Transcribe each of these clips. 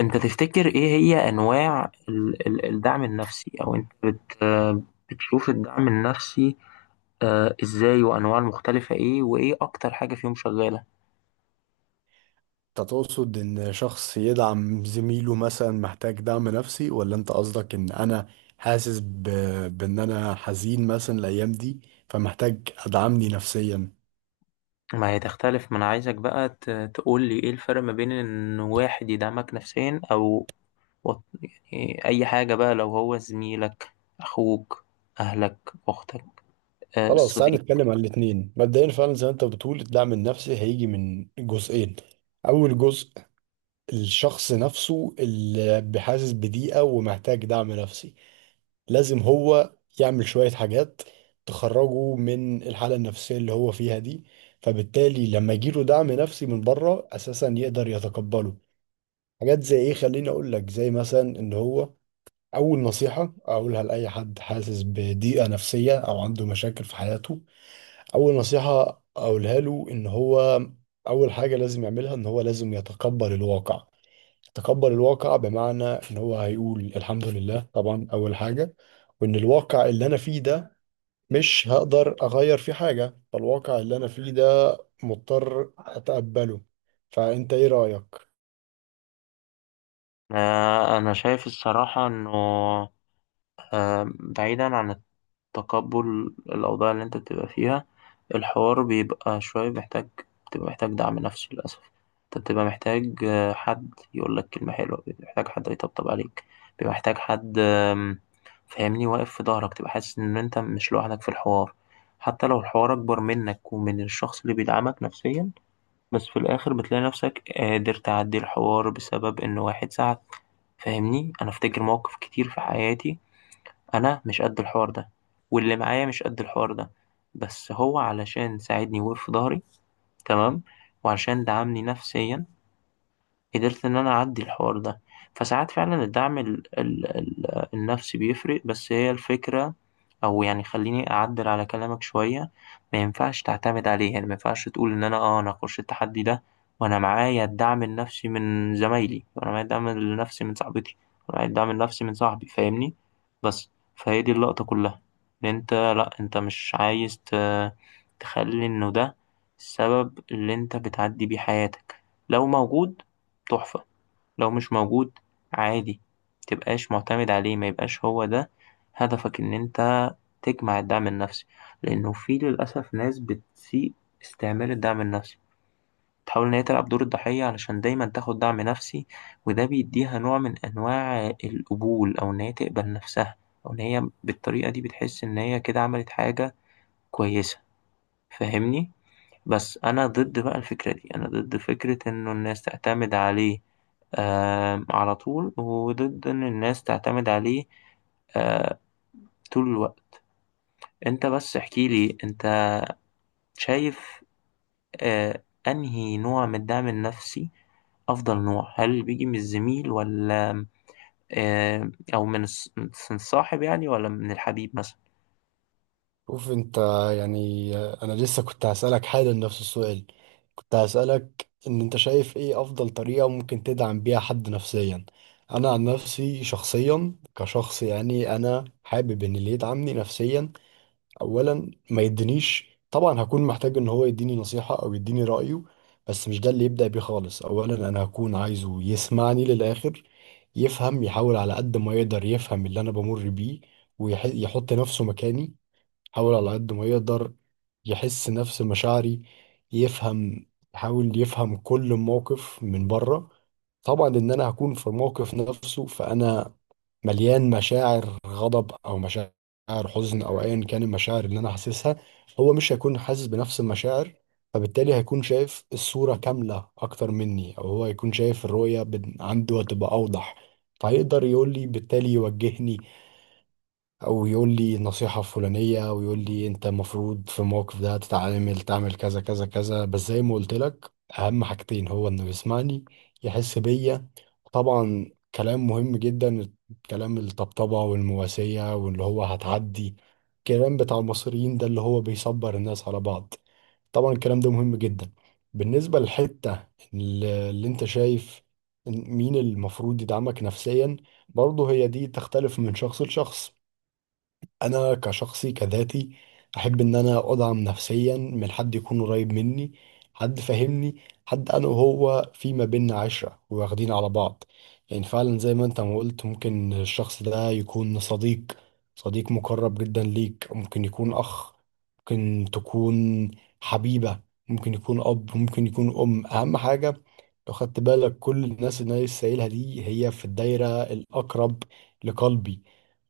انت تفتكر ايه هي انواع الدعم النفسي او انت بت بتشوف الدعم النفسي ازاي وانواع المختلفة ايه وايه اكتر حاجة فيهم شغالة؟ انت تقصد ان شخص يدعم زميله مثلا محتاج دعم نفسي، ولا انت قصدك ان انا حاسس بان انا حزين مثلا الايام دي، فمحتاج ادعمني نفسيا. ما هي تختلف، ما انا عايزك بقى تقول لي ايه الفرق ما بين ان واحد يدعمك نفسيا او وط- يعني اي حاجة، بقى لو هو زميلك، اخوك، اهلك، اختك، خلاص تعال الصديق. نتكلم عن الاتنين. مبدئيا فعلا زي ما انت بتقول الدعم النفسي هيجي من جزئين. اول جزء الشخص نفسه اللي بحاسس بضيقة ومحتاج دعم نفسي، لازم هو يعمل شوية حاجات تخرجه من الحالة النفسية اللي هو فيها دي، فبالتالي لما يجيله دعم نفسي من بره أساسا يقدر يتقبله. حاجات زي إيه؟ خليني أقول لك زي مثلا إن هو، أول نصيحة أقولها لأي حد حاسس بضيقة نفسية أو عنده مشاكل في حياته، أول نصيحة أقولها له إن هو أول حاجة لازم يعملها إن هو لازم يتقبل الواقع. تقبل الواقع بمعنى ان هو هيقول الحمد لله طبعا اول حاجة، وان الواقع اللي انا فيه ده مش هقدر اغير فيه حاجة، فالواقع اللي انا فيه ده مضطر اتقبله. فانت ايه رأيك؟ انا شايف الصراحة انه بعيدا عن تقبل الأوضاع اللي أنت بتبقى فيها، الحوار بيبقى شوية محتاج، بتبقى محتاج دعم نفسي للأسف. أنت بتبقى محتاج، حد يقول لك كلمة حلوة، بيبقى محتاج حد يطبطب عليك، بيبقى محتاج حد فاهمني، واقف في ظهرك، تبقى حاسس إن أنت مش لوحدك في الحوار، حتى لو الحوار أكبر منك ومن الشخص اللي بيدعمك نفسيا. بس في الآخر بتلاقي نفسك قادر تعدي الحوار بسبب إن واحد ساعد. فاهمني، أنا أفتكر مواقف كتير في حياتي أنا مش قد الحوار ده، واللي معايا مش قد الحوار ده، بس هو علشان ساعدني ووقف في ضهري، تمام، وعشان دعمني نفسيا، قدرت ان انا اعدي الحوار ده. فساعات فعلا الدعم ال ال ال النفسي بيفرق، بس هي الفكرة، او يعني خليني اعدل على كلامك شوية، ما ينفعش تعتمد عليه. يعني ما ينفعش تقول ان انا انا اخش التحدي ده وانا معايا الدعم النفسي من زمايلي، وانا معايا الدعم النفسي من صاحبتي، وانا معايا الدعم النفسي من صاحبي، فاهمني؟ بس فهي دي اللقطة كلها، ان انت لا، انت مش عايز تخلي انه ده السبب اللي انت بتعدي بيه حياتك. لو موجود، تحفة؛ لو مش موجود، عادي. متبقاش معتمد عليه، ما يبقاش هو ده هدفك، إن أنت تجمع الدعم النفسي. لأنه في للأسف ناس بتسيء استعمال الدعم النفسي، تحاول إن هي تلعب دور الضحية علشان دايما تاخد دعم نفسي، وده بيديها نوع من أنواع القبول، أو إن هي تقبل نفسها، أو إن هي بالطريقة دي بتحس إن هي كده عملت حاجة كويسة، فاهمني؟ بس انا ضد بقى الفكرة دي، انا ضد فكرة انه الناس تعتمد عليه، آه، على طول، وضد ان الناس تعتمد عليه آه طول الوقت. انت بس احكي لي انت شايف آه انهي نوع من الدعم النفسي افضل نوع، هل اللي بيجي من الزميل ولا او من من الصاحب يعني، ولا من الحبيب مثلا؟ شوف انت، يعني انا لسه كنت هسألك حالا نفس السؤال. كنت هسألك ان انت شايف ايه افضل طريقة ممكن تدعم بيها حد نفسيا. انا عن نفسي شخصيا كشخص، يعني انا حابب ان اللي يدعمني نفسيا اولا ما يدينيش، طبعا هكون محتاج ان هو يديني نصيحة او يديني رأيه، بس مش ده اللي يبدأ بيه خالص. اولا انا هكون عايزه يسمعني للآخر، يفهم، يحاول على قد ما يقدر يفهم اللي انا بمر بيه، ويحط نفسه مكاني، يحاول على قد ما يقدر يحس نفس مشاعري، يفهم، يحاول يفهم كل موقف من بره. طبعا ان انا هكون في الموقف نفسه، فانا مليان مشاعر غضب او مشاعر حزن او ايا كان المشاعر اللي انا حاسسها، هو مش هيكون حاسس بنفس المشاعر، فبالتالي هيكون شايف الصورة كاملة اكتر مني، او هو هيكون شايف الرؤية عنده هتبقى اوضح، فهيقدر يقول لي بالتالي، يوجهني او يقول لي النصيحة الفلانية ويقول لي انت المفروض في الموقف ده تتعامل تعمل كذا كذا كذا. بس زي ما قلت لك، اهم حاجتين هو انه يسمعني، يحس بيا. طبعا كلام مهم جدا، كلام الطبطبة والمواسية واللي هو هتعدي، الكلام بتاع المصريين ده اللي هو بيصبر الناس على بعض، طبعا الكلام ده مهم جدا. بالنسبة للحتة اللي انت شايف مين المفروض يدعمك نفسيا، برضه هي دي تختلف من شخص لشخص. انا كشخصي كذاتي احب ان انا ادعم نفسيا من حد يكون قريب مني، حد فاهمني، حد انا وهو في ما بيننا عشرة واخدين على بعض. يعني فعلا زي ما انت ما قلت ممكن الشخص ده يكون صديق، صديق مقرب جدا ليك، ممكن يكون اخ، ممكن تكون حبيبة، ممكن يكون اب، ممكن يكون ام. اهم حاجة لو خدت بالك كل الناس اللي انا لسه قايلها دي هي في الدايرة الاقرب لقلبي،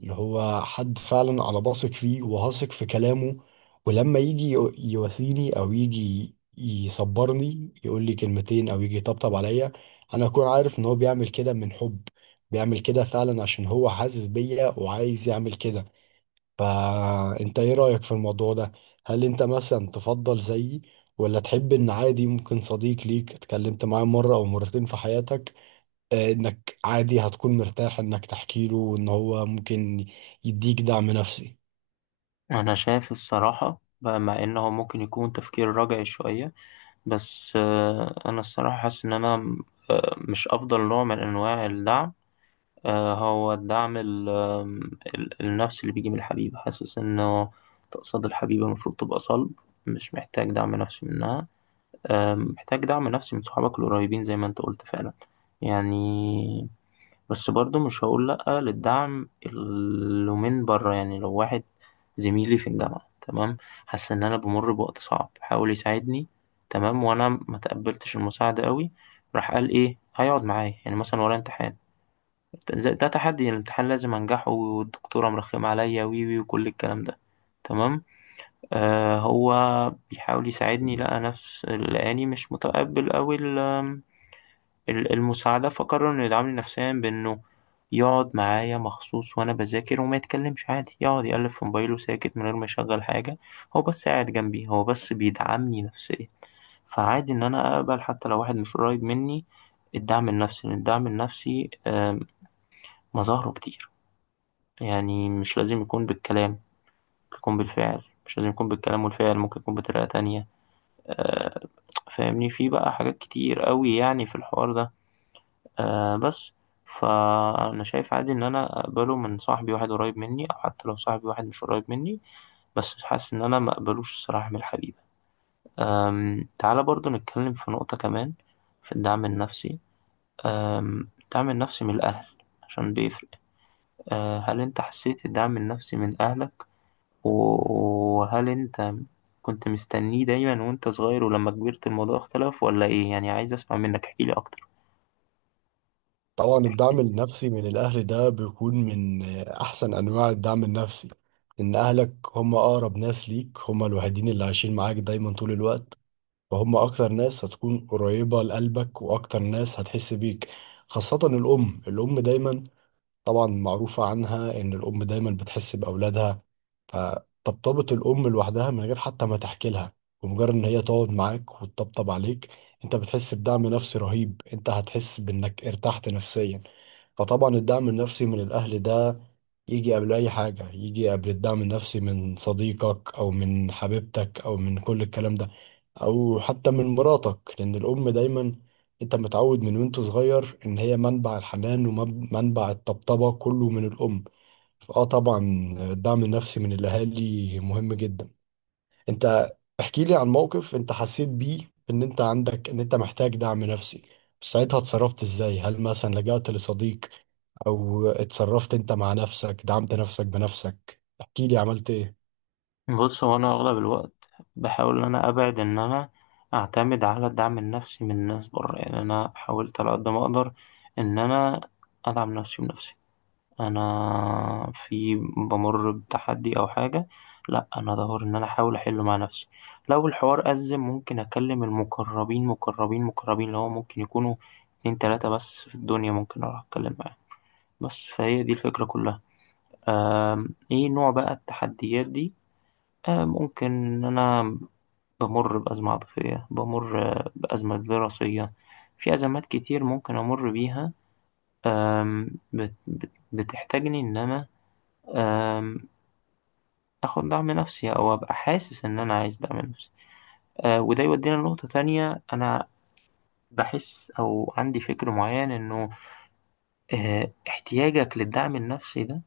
اللي هو حد فعلا انا بثق فيه وهثق في كلامه. ولما يجي يواسيني او يجي يصبرني يقول لي كلمتين او يجي يطبطب عليا، انا اكون عارف ان هو بيعمل كده من حب، بيعمل كده فعلا عشان هو حاسس بيا وعايز يعمل كده. فانت ايه رأيك في الموضوع ده؟ هل انت مثلا تفضل زيي، ولا تحب ان عادي ممكن صديق ليك اتكلمت معاه مرة او مرتين في حياتك، انك عادي هتكون مرتاح انك تحكي له وان هو ممكن يديك دعم نفسي. انا شايف الصراحة بقى، مع انه ممكن يكون تفكير رجعي شوية، بس آه انا الصراحة حاسس ان انا مش أفضل نوع من أنواع الدعم، هو الدعم النفسي اللي بيجي من الحبيبة، حاسس إنه، تقصد الحبيبة المفروض تبقى صلب، مش محتاج دعم نفسي منها. محتاج دعم نفسي من صحابك القريبين زي ما أنت قلت فعلا يعني. بس برضه مش هقول لأ للدعم اللي من بره. يعني لو واحد زميلي في الجامعة، تمام، حاسس إن أنا بامُر بوقت صعب، حاول يساعدني، تمام، وأنا ما تقبّلتش المساعدة أوي، راح قال إيه هيقعد معايا، يعني مثلًا ورايا امتحان، ت ز ده تحدي، يعني الامتحان لازم أنجحه، والدكتورة مرخمة عليَّ، و، و، وكل الكلام ده، تمام، هو بيحاول يساعدني، لقى نفس لقاني مش متقبّل أوي المساعدة، فقرر إنه يدعمني نفسيا بإنه يقعد معايا مخصوص وأنا بذاكر، وما يتكلمش، عادي يقعد يقلب في موبايله ساكت من غير ما يشغل حاجة، هو بس قاعد جنبي، هو بس بيدعمني نفسيا. فعادي إن أنا أقبل حتى لو واحد مش قريب مني الدعم النفسي، لأن الدعم النفسي مظاهره كتير، يعني مش لازم يكون بالكلام، ممكن يكون بالفعل، مش لازم يكون بالكلام والفعل، ممكن يكون بطريقة تانية، آه، فاهمني، في بقى حاجات كتير قوي يعني في الحوار ده آه. بس فأنا شايف عادي إن أنا أقبله من صاحبي، واحد قريب مني أو حتى لو صاحبي واحد مش قريب مني، بس حاسس إن أنا ما أقبلوش الصراحة من الحبيبة. أم، تعالى برضو نتكلم في نقطة كمان في الدعم النفسي، أم الدعم النفسي من الأهل، عشان بيفرق. أه، هل أنت حسيت الدعم النفسي من أهلك، وهل أنت كنت مستنيه دايما وأنت صغير، ولما كبرت الموضوع اختلف، ولا إيه؟ يعني عايز أسمع منك، احكيلي أكتر. طبعا الدعم النفسي من الاهل ده بيكون من احسن انواع الدعم النفسي، ان اهلك هم اقرب ناس ليك، هم الوحيدين اللي عايشين معاك دايما طول الوقت، فهم اكتر ناس هتكون قريبة لقلبك واكتر ناس هتحس بيك. خاصة الام، الام دايما طبعا معروفة عنها ان الام دايما بتحس باولادها. فطبطبة الأم لوحدها من غير حتى ما تحكي لها، ومجرد إن هي تقعد معاك وتطبطب عليك، أنت بتحس بدعم نفسي رهيب، أنت هتحس بإنك ارتحت نفسيا. فطبعا الدعم النفسي من الأهل ده يجي قبل أي حاجة، يجي قبل الدعم النفسي من صديقك أو من حبيبتك أو من كل الكلام ده، أو حتى من مراتك، لأن الأم دايما أنت متعود من وأنت صغير إن هي منبع الحنان، ومنبع الطبطبة كله من الأم. اه طبعا الدعم النفسي من الاهالي مهم جدا. انت احكي لي عن موقف انت حسيت بيه ان انت عندك ان انت محتاج دعم نفسي، ساعتها اتصرفت ازاي؟ هل مثلا لجأت لصديق او اتصرفت انت مع نفسك دعمت نفسك بنفسك؟ احكي لي عملت ايه. بص، هو انا اغلب الوقت بحاول ان انا ابعد ان انا اعتمد على الدعم النفسي من الناس بره. يعني انا حاولت على قد ما اقدر ان انا ادعم نفسي بنفسي، انا في بمر بتحدي او حاجه، لا انا ادور ان انا احاول احله مع نفسي. لو الحوار ازم، ممكن اكلم المقربين، مقربين مقربين اللي هو ممكن يكونوا اتنين تلاته بس في الدنيا، ممكن اروح اتكلم معاهم. بس فهي دي الفكره كلها. أم، ايه نوع بقى التحديات دي؟ ممكن إن أنا بمر بأزمة عاطفية، بمر بأزمة دراسية، في أزمات كتير ممكن أمر بيها، بتحتاجني إن أنا آم، آخد دعم نفسي، أو أبقى حاسس إن أنا عايز دعم نفسي. وده يودينا لنقطة تانية. أنا بحس، أو عندي فكر معين إنه احتياجك للدعم النفسي ده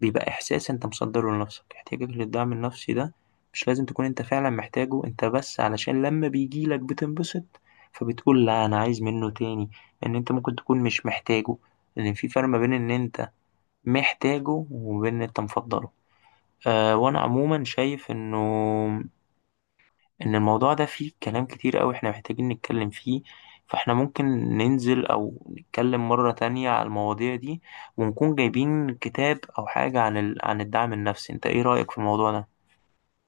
بيبقى إحساس أنت مصدّره لنفسك، احتياجك للدعم النفسي ده مش لازم تكون أنت فعلًا محتاجه، أنت بس علشان لمّا بييجي لك بتنبسط، فبتقول لأ أنا عايز منّه تاني، لإن أنت ممكن تكون مش محتاجه، لإن في فرق ما بين إن أنت محتاجه وما بين إن أنت مفضّله. وأنا عمومًا شايف إنه ان الموضوع ده فيه كلام كتير قوي احنا محتاجين نتكلم فيه. فاحنا ممكن ننزل او نتكلم مرة تانية على المواضيع دي، ونكون جايبين كتاب او حاجة عن عن الدعم النفسي. انت ايه رأيك في الموضوع ده؟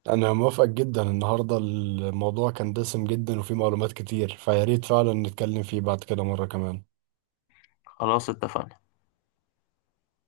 انا موافقك جدا، النهارده الموضوع كان دسم جدا وفيه معلومات كتير، فياريت فعلا نتكلم فيه بعد كده مرة كمان. خلاص، اتفقنا.